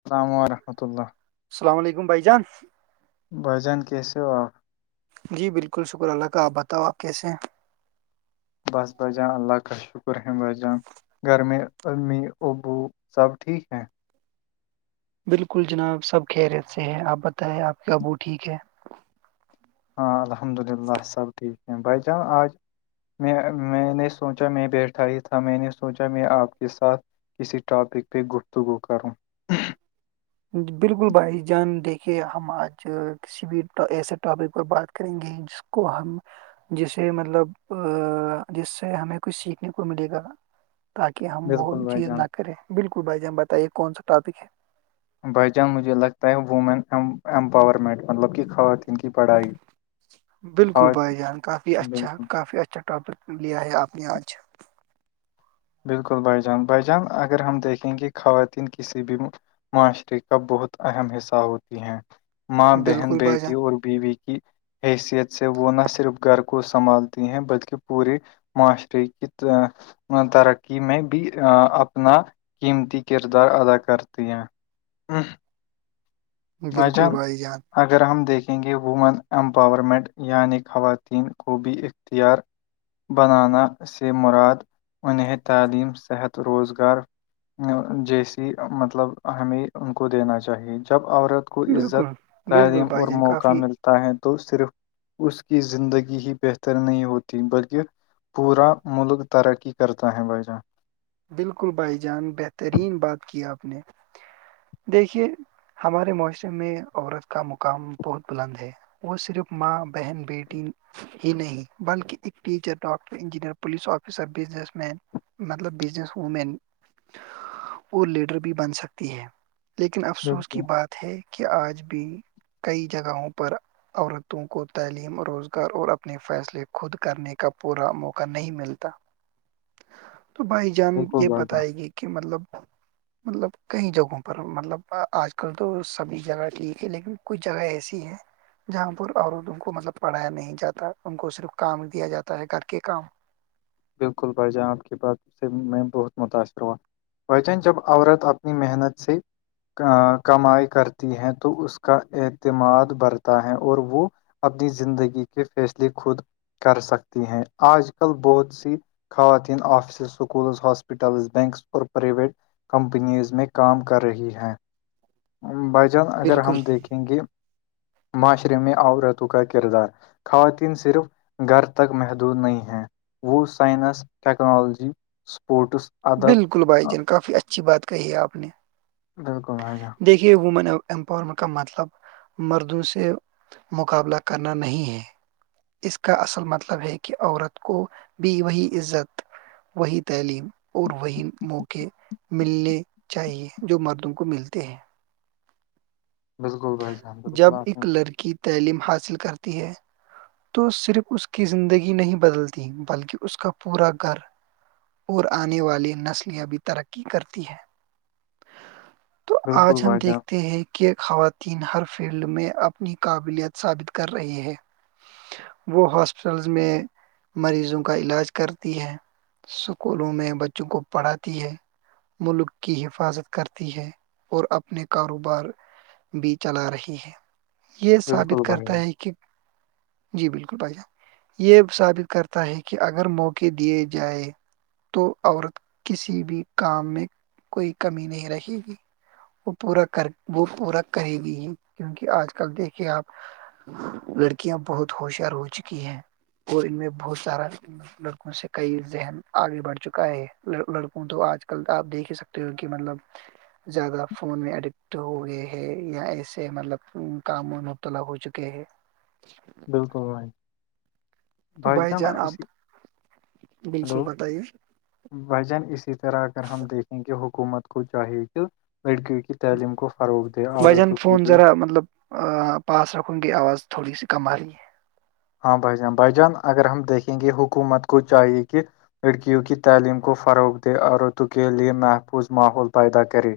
السلام وورحمۃ اللہ السلام علیکم بھائی جان بھجن کیسے ہو جی بالکل شکر اللہ کا آپ بتاؤ آپ کیس ہیں بس بجان اللہ کا شکر ہ باجان گھر میں امی ابو سب ٹھیک ہیں بالکل جناب سب کہ رت سے ہے آپ بتائیں آپ کا ابو ٹھیک ہے ہاں الحمد للہ سب ٹھیک ہیں بائی جان آج میں میں نے سوچا میں بیٹھا ہی تھا میں نے سوچا میں آپ کے ساتھ کسی ٹاپک پہ گفتگو کروں بالکل بھائی جان دیکھے ہم آج کسی بھی ایسے ٹاپک پر بات کریں گے جس کو ہم جسے مطلب جس سے ہمیں کچھ سیکھنے کو ملے گا نا تاکہ ہم وہ بالکل بھائی چیز نہ جان کریں بالکل بھائی جی ہم بتائیے کون سا ٹاپک ہے بائی چانس مجھے لگتا ہے وومن ایمپاورمنٹ مطلب کہ خواتین کی پڑھائی بالکل خوات بھائی جان کافی اچھا بالکل کافی اچھا ٹاپک لیا ہے آپ نے آج بالکل بھائی جان بائی جان اگر ہم دیکھیں گے خواتین کسی بھی معاشرے کا بہت اہم حصہ ہوتی ہیں ماں بہن بالکل بھائی بیٹی جان اور بیوی کی حیثیت سے وہ نہ صرف گھر کو سنبھالتی ہیں بلکہ پوری معاشر کیت [inaudible] ترقی میں بھی اپنا قیمتی کردار ادا کرتی ہیں ہاں [inaudible] بالکل بجان بھائی جان اگر ہم دیکھیں گے وومن ایمپاورمنٹ یعنی خواتین کو بھی اختیار بنانا سے مراد انہیں تعلیم صحت روزگار جیسی مطلب ہمیں ان کو دینا چاہیے جب عورت کو کو بالکل عزت بالکل تعلیم بھائی اور جان موقع کافی ملتا ہے تو صرف اس کی زندگی ہی بہتر نہیں ہوتی بلکہ پورا ملک ترقی کرتا ہے بھائی جان بالکل بھائی جان بہترین بات کی آپ نے دیکھیے ہمارے معاشرے میں عورت کا مقام بہت بلند ہے وہ صرف ماں بہن بیٹی ہی نہیں بلکہ ایک teacher doctor engineer police officer business man مطلب بزنس وومین اور لیڈر بھی بن سکتی ہیں لیکن افسوس کی بالکل بات ہے کہ آج بھی کئی جگہوں پر عورتوں کو تعلیم روزگار اور اپنے فیصلے خود کرنے کا پورا موقع نہیں ملتا تو بھائی جان بالکل یہ بھائی جان بتائے گی کہ مطلب مطلب کئی جگہوں پر مطلب آج کل تو سبھی جگہ ٹھیک ہے لیکن کچھ جگہ ایسی ہیں جہاں پر عورتوں کو مطلب پڑھایا نہیں جاتا ان کو صرف کام دیا جاتا ہے گھر کے کام بالکل ب جائیں آپ کی بات سے میں بہت متاثر ہوا بھچان جب عورت اپنی محنت سے کمائی کرتی ہے تو اس کا اعتماد بڑھتا ہے اور وہ اپنی زندگی کے فیصلے خود کر سکتی ہیں آج کل بہت خواتین آفسز سکولز ہاسپٹلز بینکس اور پریویٹ کمپنیز میں کام کر رہی ہیں بھ جان اگر بالکل ہم دیکھیں گے معاشرے میں عورتوں کا کردار خواتین صرف گھر تک محدود نہیں ہیں وہ سائنس ٹیکنالوجی سپوٹس بالکل بھائی جان کافی اچھی بات کہی ہے آپ نے بالکل بھ ج دیکھیے وومن امپاورمنٹ کا مطلب مردوں سے مقابلہ کرنا نہیں ہے اس کا اصل مطلب ہے کہ عورت کو بھی وہی عزت وہی تعلیم اور وہی موقع ملنے چاہیے جو مردوں کو ملتے ہیں بالکل بھائی جان بالکل جب آ ایک لڑکی تعلیم حاصل کرتی ہے تو صرف اس کی زندگی نہیں بدلت بلکہ اس کا پورا گھر اور آنے والی نسلیاں بھی ترقی کرتی ہیں [unintelligible] تو آج ہم بھائی جان دیکھتے ہیں کہ خوات تین ہر فیلڈ میں اپنی قابلیت ثابت کر رہی ہے وہ ہاسپٹلز میں مریضوں کا علاج کرتی ہے اسکولوں میں بچوں کو پڑھاتی ہے ملک کی حفاظت کرتی ہے اور اپنے کاروبار بھی چلا رہی ہے یہ ثابت بالکل کرتا بھیا ہے کہ جی بالکل بھائی جان یہ ثابت کرتا ہے کہ اگر موقع دیے جائے تو عورت کسی بھی کام میں کوئی کمی نہیں رہکھے گی وہ پورا کر وہ پورا کرے گی ہی کیونکہ آج کل دیکھیے آپ لڑکیاں بہت ہوشیار ہو چکی ہیں اور ان میں بہت سارا لڑکوں سے کئی ذہن آگے بڑھ چکا ہے لڑکوں تو آج کل آپ دیکھ ہی سکتے کہ مطلب زیادہ فون میں اڈکٹ ہو گئے یا ایسے مطلب کام مبتلا ہو چکے ہے بالکل وائی تو بچ بھائی جان آپ اسسی ہلو بالکل بتائیے بھجن اسی طرح اگر ہم دیکھیں کی کہ حکومت کو چاہی کہ لڑکیوں کی تعلیم کو فروغ دے بھائی جان عورتوں کے فون لیے ذرا مطلب پاس رکھن کی آواز تھوڑی س کمہلی ہاں بھائی جان بھائی جان اگر ہم دیکھیں گے حکومت کو چاہیے کہ لڑکیوں کی تعلیم کو فروغ دے عورتوں کے لیئے محفوظ ماحول پیدا کرے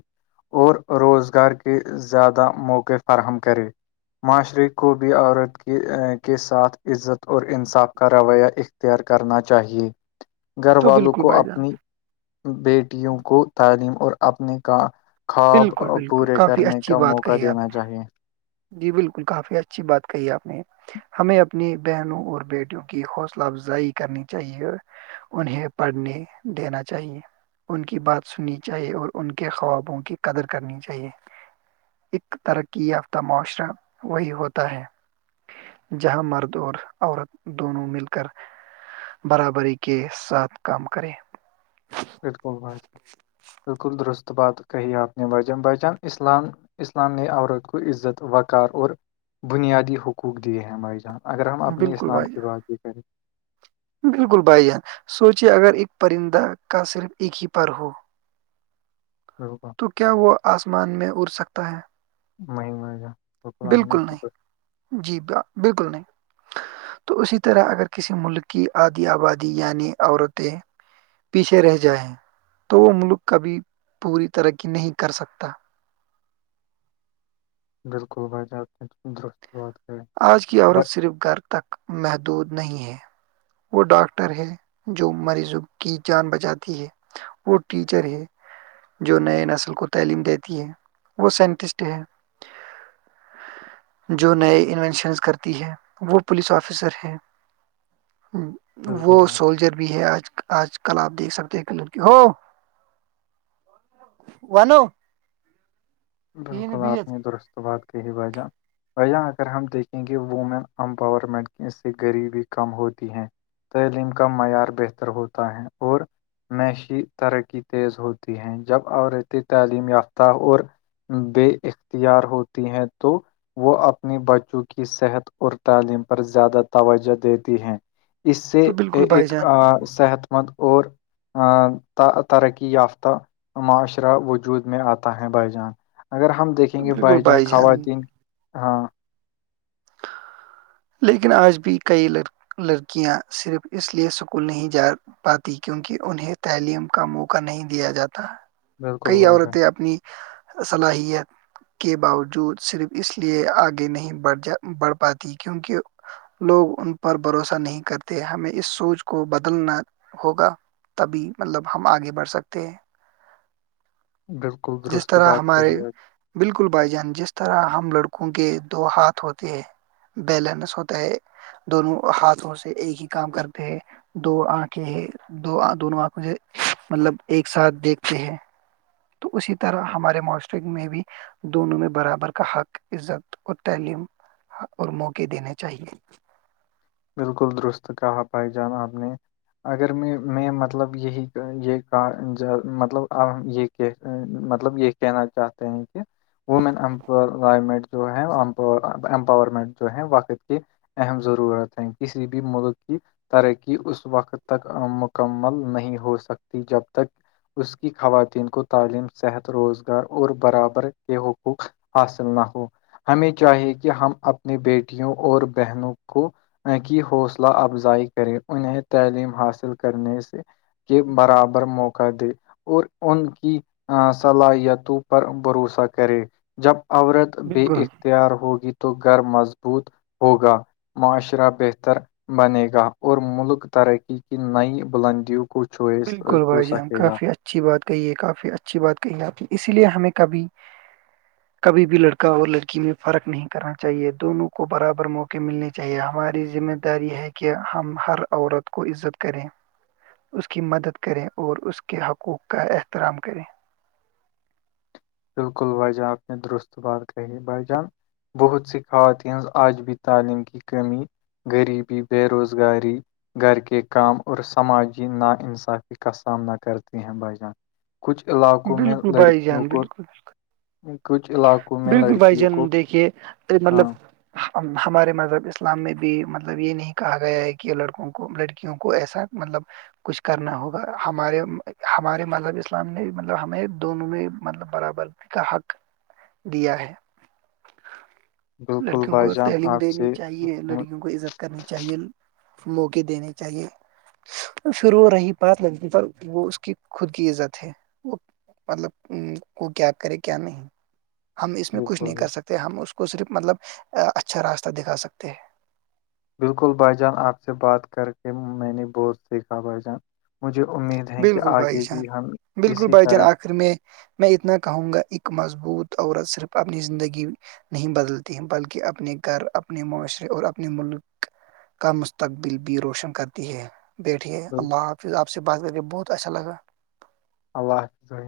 اور روزگار کے زیادہ موقع فراہم کرے معاشرے کو بھی عورت کے کے ساتھ عزت اور انصاف کا رویہ اختیار کرنا چاہیئے گھر تو والوں بالکل کو بھائی جان اپنی بیٹیوں کو تعلیم اور اپنے کا خواب بالکل بالکل پورے کافی کرنے اچھی کا بات موقع کہی آپ دینا نے چاہیے جی بالکل کافی اچھی بات کہی آپ نے ہمیں اپنی بہنوں اور بیٹیوں کی حوصلہ افزائی کرنی چاہیے انہیں پڑھنے دینا چاہیے ان کی بات سننی چاہئے اور ان کے خوابوں کی قدر کرنی چاہیے ایکک ترقی یافتہ معاشرہ وہی ہوتا ہے جہاں مرد اور عورت دونوں مل کر برابری کے ساتھ کام کریں بالکل بچان بالکل درست بات کہی آپ نے بجان بچان اسلام اسلام نے عورت کو عزت وقار اور بنیادی حقوق دیے ہیں ہمارے جہاں اگر ہم اپنی بالکل اسلام بھائی کی بات بھی کریں بالکل بھائی جان سوچے اگر ایک پرندہ کا صرف ایک ہی پرار ہو ہو کو تو کیا وہ آسمان میں اڑ سکتا ہے مہم گا بالکل نہیں جی بالکل نہیں تو اسی طرح اگر کسی ملک کی آادی آبادی یعنی عورتیں پیچھے رہ جائیں تو وہ ملک کبھی پوری ترقی نہیں کر سکتا بالکل بجار تم سند دست بہت آج کی عورت صرف گھر تک محدود نہیں ہے وہ ڈاکٹر ہے جو مریضوں کی جان بچاتی ہے وہ ٹیچر ہے جو نئے نسل کو تعلیم دیتی ہے وہ سائنٹسٹ ہے جو نہیں انوینشنس کرتی ہے وہ پولیس آفیسر ہیں بالکل وہ بھائی جان۔ سولجر بھی ہے آج آج کل آپ دیکھ سکتے ہیں ک کی ہو ونو تین بالکل آپ بیت نے درست بات کے ہی باجہ بیاں اگر ہم دیکھیں گے وومن امپاورمنٹ اس سے غریبی کم ہوتی ہیں تعلیم کا معیار بہتر ہوتا ہے اور معیشی ترقی تیز ہوتی ہیں جب عورتیں تعلیم یافتہ اور بے اختیار ہوتی ہیں تو وہ اپنی بچوں کی صحت اور تعلیم پر زیادہ توجہ دیتی ہیں اس سے تو بالکل بھائی ایک جان صحت مند اور ترقی یافتہ معاشرہ وجود میں آتا ہے بائی جان اگر ہم دیکھیں گے بھائی جان خواتین ہاں لیکن آج بھی کئی ل لڑکیاں صرف اس لیے سکول نہیں جا پاتی کیونکہ انہیں تعلیم کا موقع نہیں دیا جاتا بالکل کئی بھائی جان عورتیں اپنی صلاحیت کے باوجود صرف اس لیے آگے نہیں بڑھ جا بڑھ پاتی کیونکہ لوگ ان پر بھروسہ نہیں کرتے ہمیں اس سوچ کو بدلنا ہوگا تبھی مطلب ہم آگے بڑھ سکتے ہیں بالکل جس درست طرح بات کہی ہمارے آج بالکل بھائی جان جس طرح ہم لڑکوں کے دو ہاتھ ہوتے ہیں بیلنس ہوتا ہے دونوں ہاتھوں سے ایک ہی کام کرتے ہیں دو آنکھیں ہیں دو آ دونوں آنکھ مھے مطلب ایک ساتھ دیکھتے ہیں تو اسی طرح ہمارے معاشرق میں بھی دونوں میں برابر کا حق عزت اور تعلیم اور موقع دینے چاہیے بالکل درست کہا بھائی جان آپ نے اگر میں میں مطلب یہی یہ کا مطلب یہ کہ مطلب یہ کہنا چاہتے ہیں کہ وومین امپائمنٹ جو ہے امپاورمنٹ جو ہے وقت کی اہم ضرورت ہے کسی بھی ملک کی ترقی اس وقت تک مکمل نہیں ہو سکتی جب تک اس کی خواتین کو تعلیم صحت روزگار اور برابر کے حقوق حاصل نہ ہو ہمیں چاہیے کہ ہم اپنی بیٹیوں اور بہنوں کو کی حوصلہ افزائی کرے انہیں تعلیم حاصل کرنے سے کے برابر موقع دے اور ان کی صلاحیتوں پر بھروسہ کرے جب عورت بے بالکل اختیار ہوگی تو گھر مضبوط ہوگا معاشرہ بہتر بنے گا اور ملک ترقی کی نئی بلندیوں کو کچ چئے بالکل چ بھائی جان سکے گا کافی اچھی بات کہی ہے کافی اچھی بات کہی ہے آپ نے اسی لیے ہمیں کبھی [unintelligible] کبھی بھی لڑکا اور لڑکی میں فرق نہیں کرنا چاہیے دونوں کو برابر موقع ملنے کے چاہیے ہماری ذمہ داری ہے کہ ہم ہر عورت کو عزت کریں اس کی مدد کریں اور اس کے حقوق کا احترام کریں بالکل وجا آ اپ نے درست بار کہ باجان بہت س خوات ہ آج بھی تعلیم کی کمی غریبی بے روزگاری گھر کے کام اور سماجی ناانصافی کا سامنا کرتے ہیں بائی جان کچھ علاقوں میں بالکل بھائی لڑکیوں جان کو بالکل بک کچھ علاقوں میں بالکل بھائی لڑکیوں جان کو دیکھیے مطلب ہاں ہمارے مذہب اسلام میں بھی مطلب یہ نہیں کہا گیا ہے کہ لڑکوں کو لڑکیوں کو ایسا مطلب کچھ کرنا ہوگا ہمارے ہمارے مذہب اسلام نے مطلب ہمیں دونوں نے مطلب برابر کا حق دیا ہے [unintelligible] لڑکیوں کو بھائی جان تعلیم آپ دینی سے چاہیے لڑکیوں کو عزت کرنی چاہیے موقے دنے چاہیے پر وہ رہی بات لگی پر وہ اس کی خود کی عزت ہے وہ مطلب وہ کیا کرے کیا نہیں ہم اس میں کچھ نہیں بالکل کر سکتے ہم اس کو صرف مطلب اچھا راستہ دکھا سکتے ہیں بالکل بھائی جان آپ سے بات کر کے میں نے بوج سیکھا بھائی جان مجھے امید ہے کہ آگے بھی ہم اسی طرح فخر میں میں اتنا کہوں گا ایک مضبوط عورت صرف اپنی زندگی نہیں بدلتی ہیں بلکہ اپنے گھر اپنے معاشرے اور اپنے ملک کا مستقبل بھی روشن کرتی ہے بیٹھیے بالکل اللہ حافظ آپ سے بات کر کے بہت اچھا لگا اللہ حافظم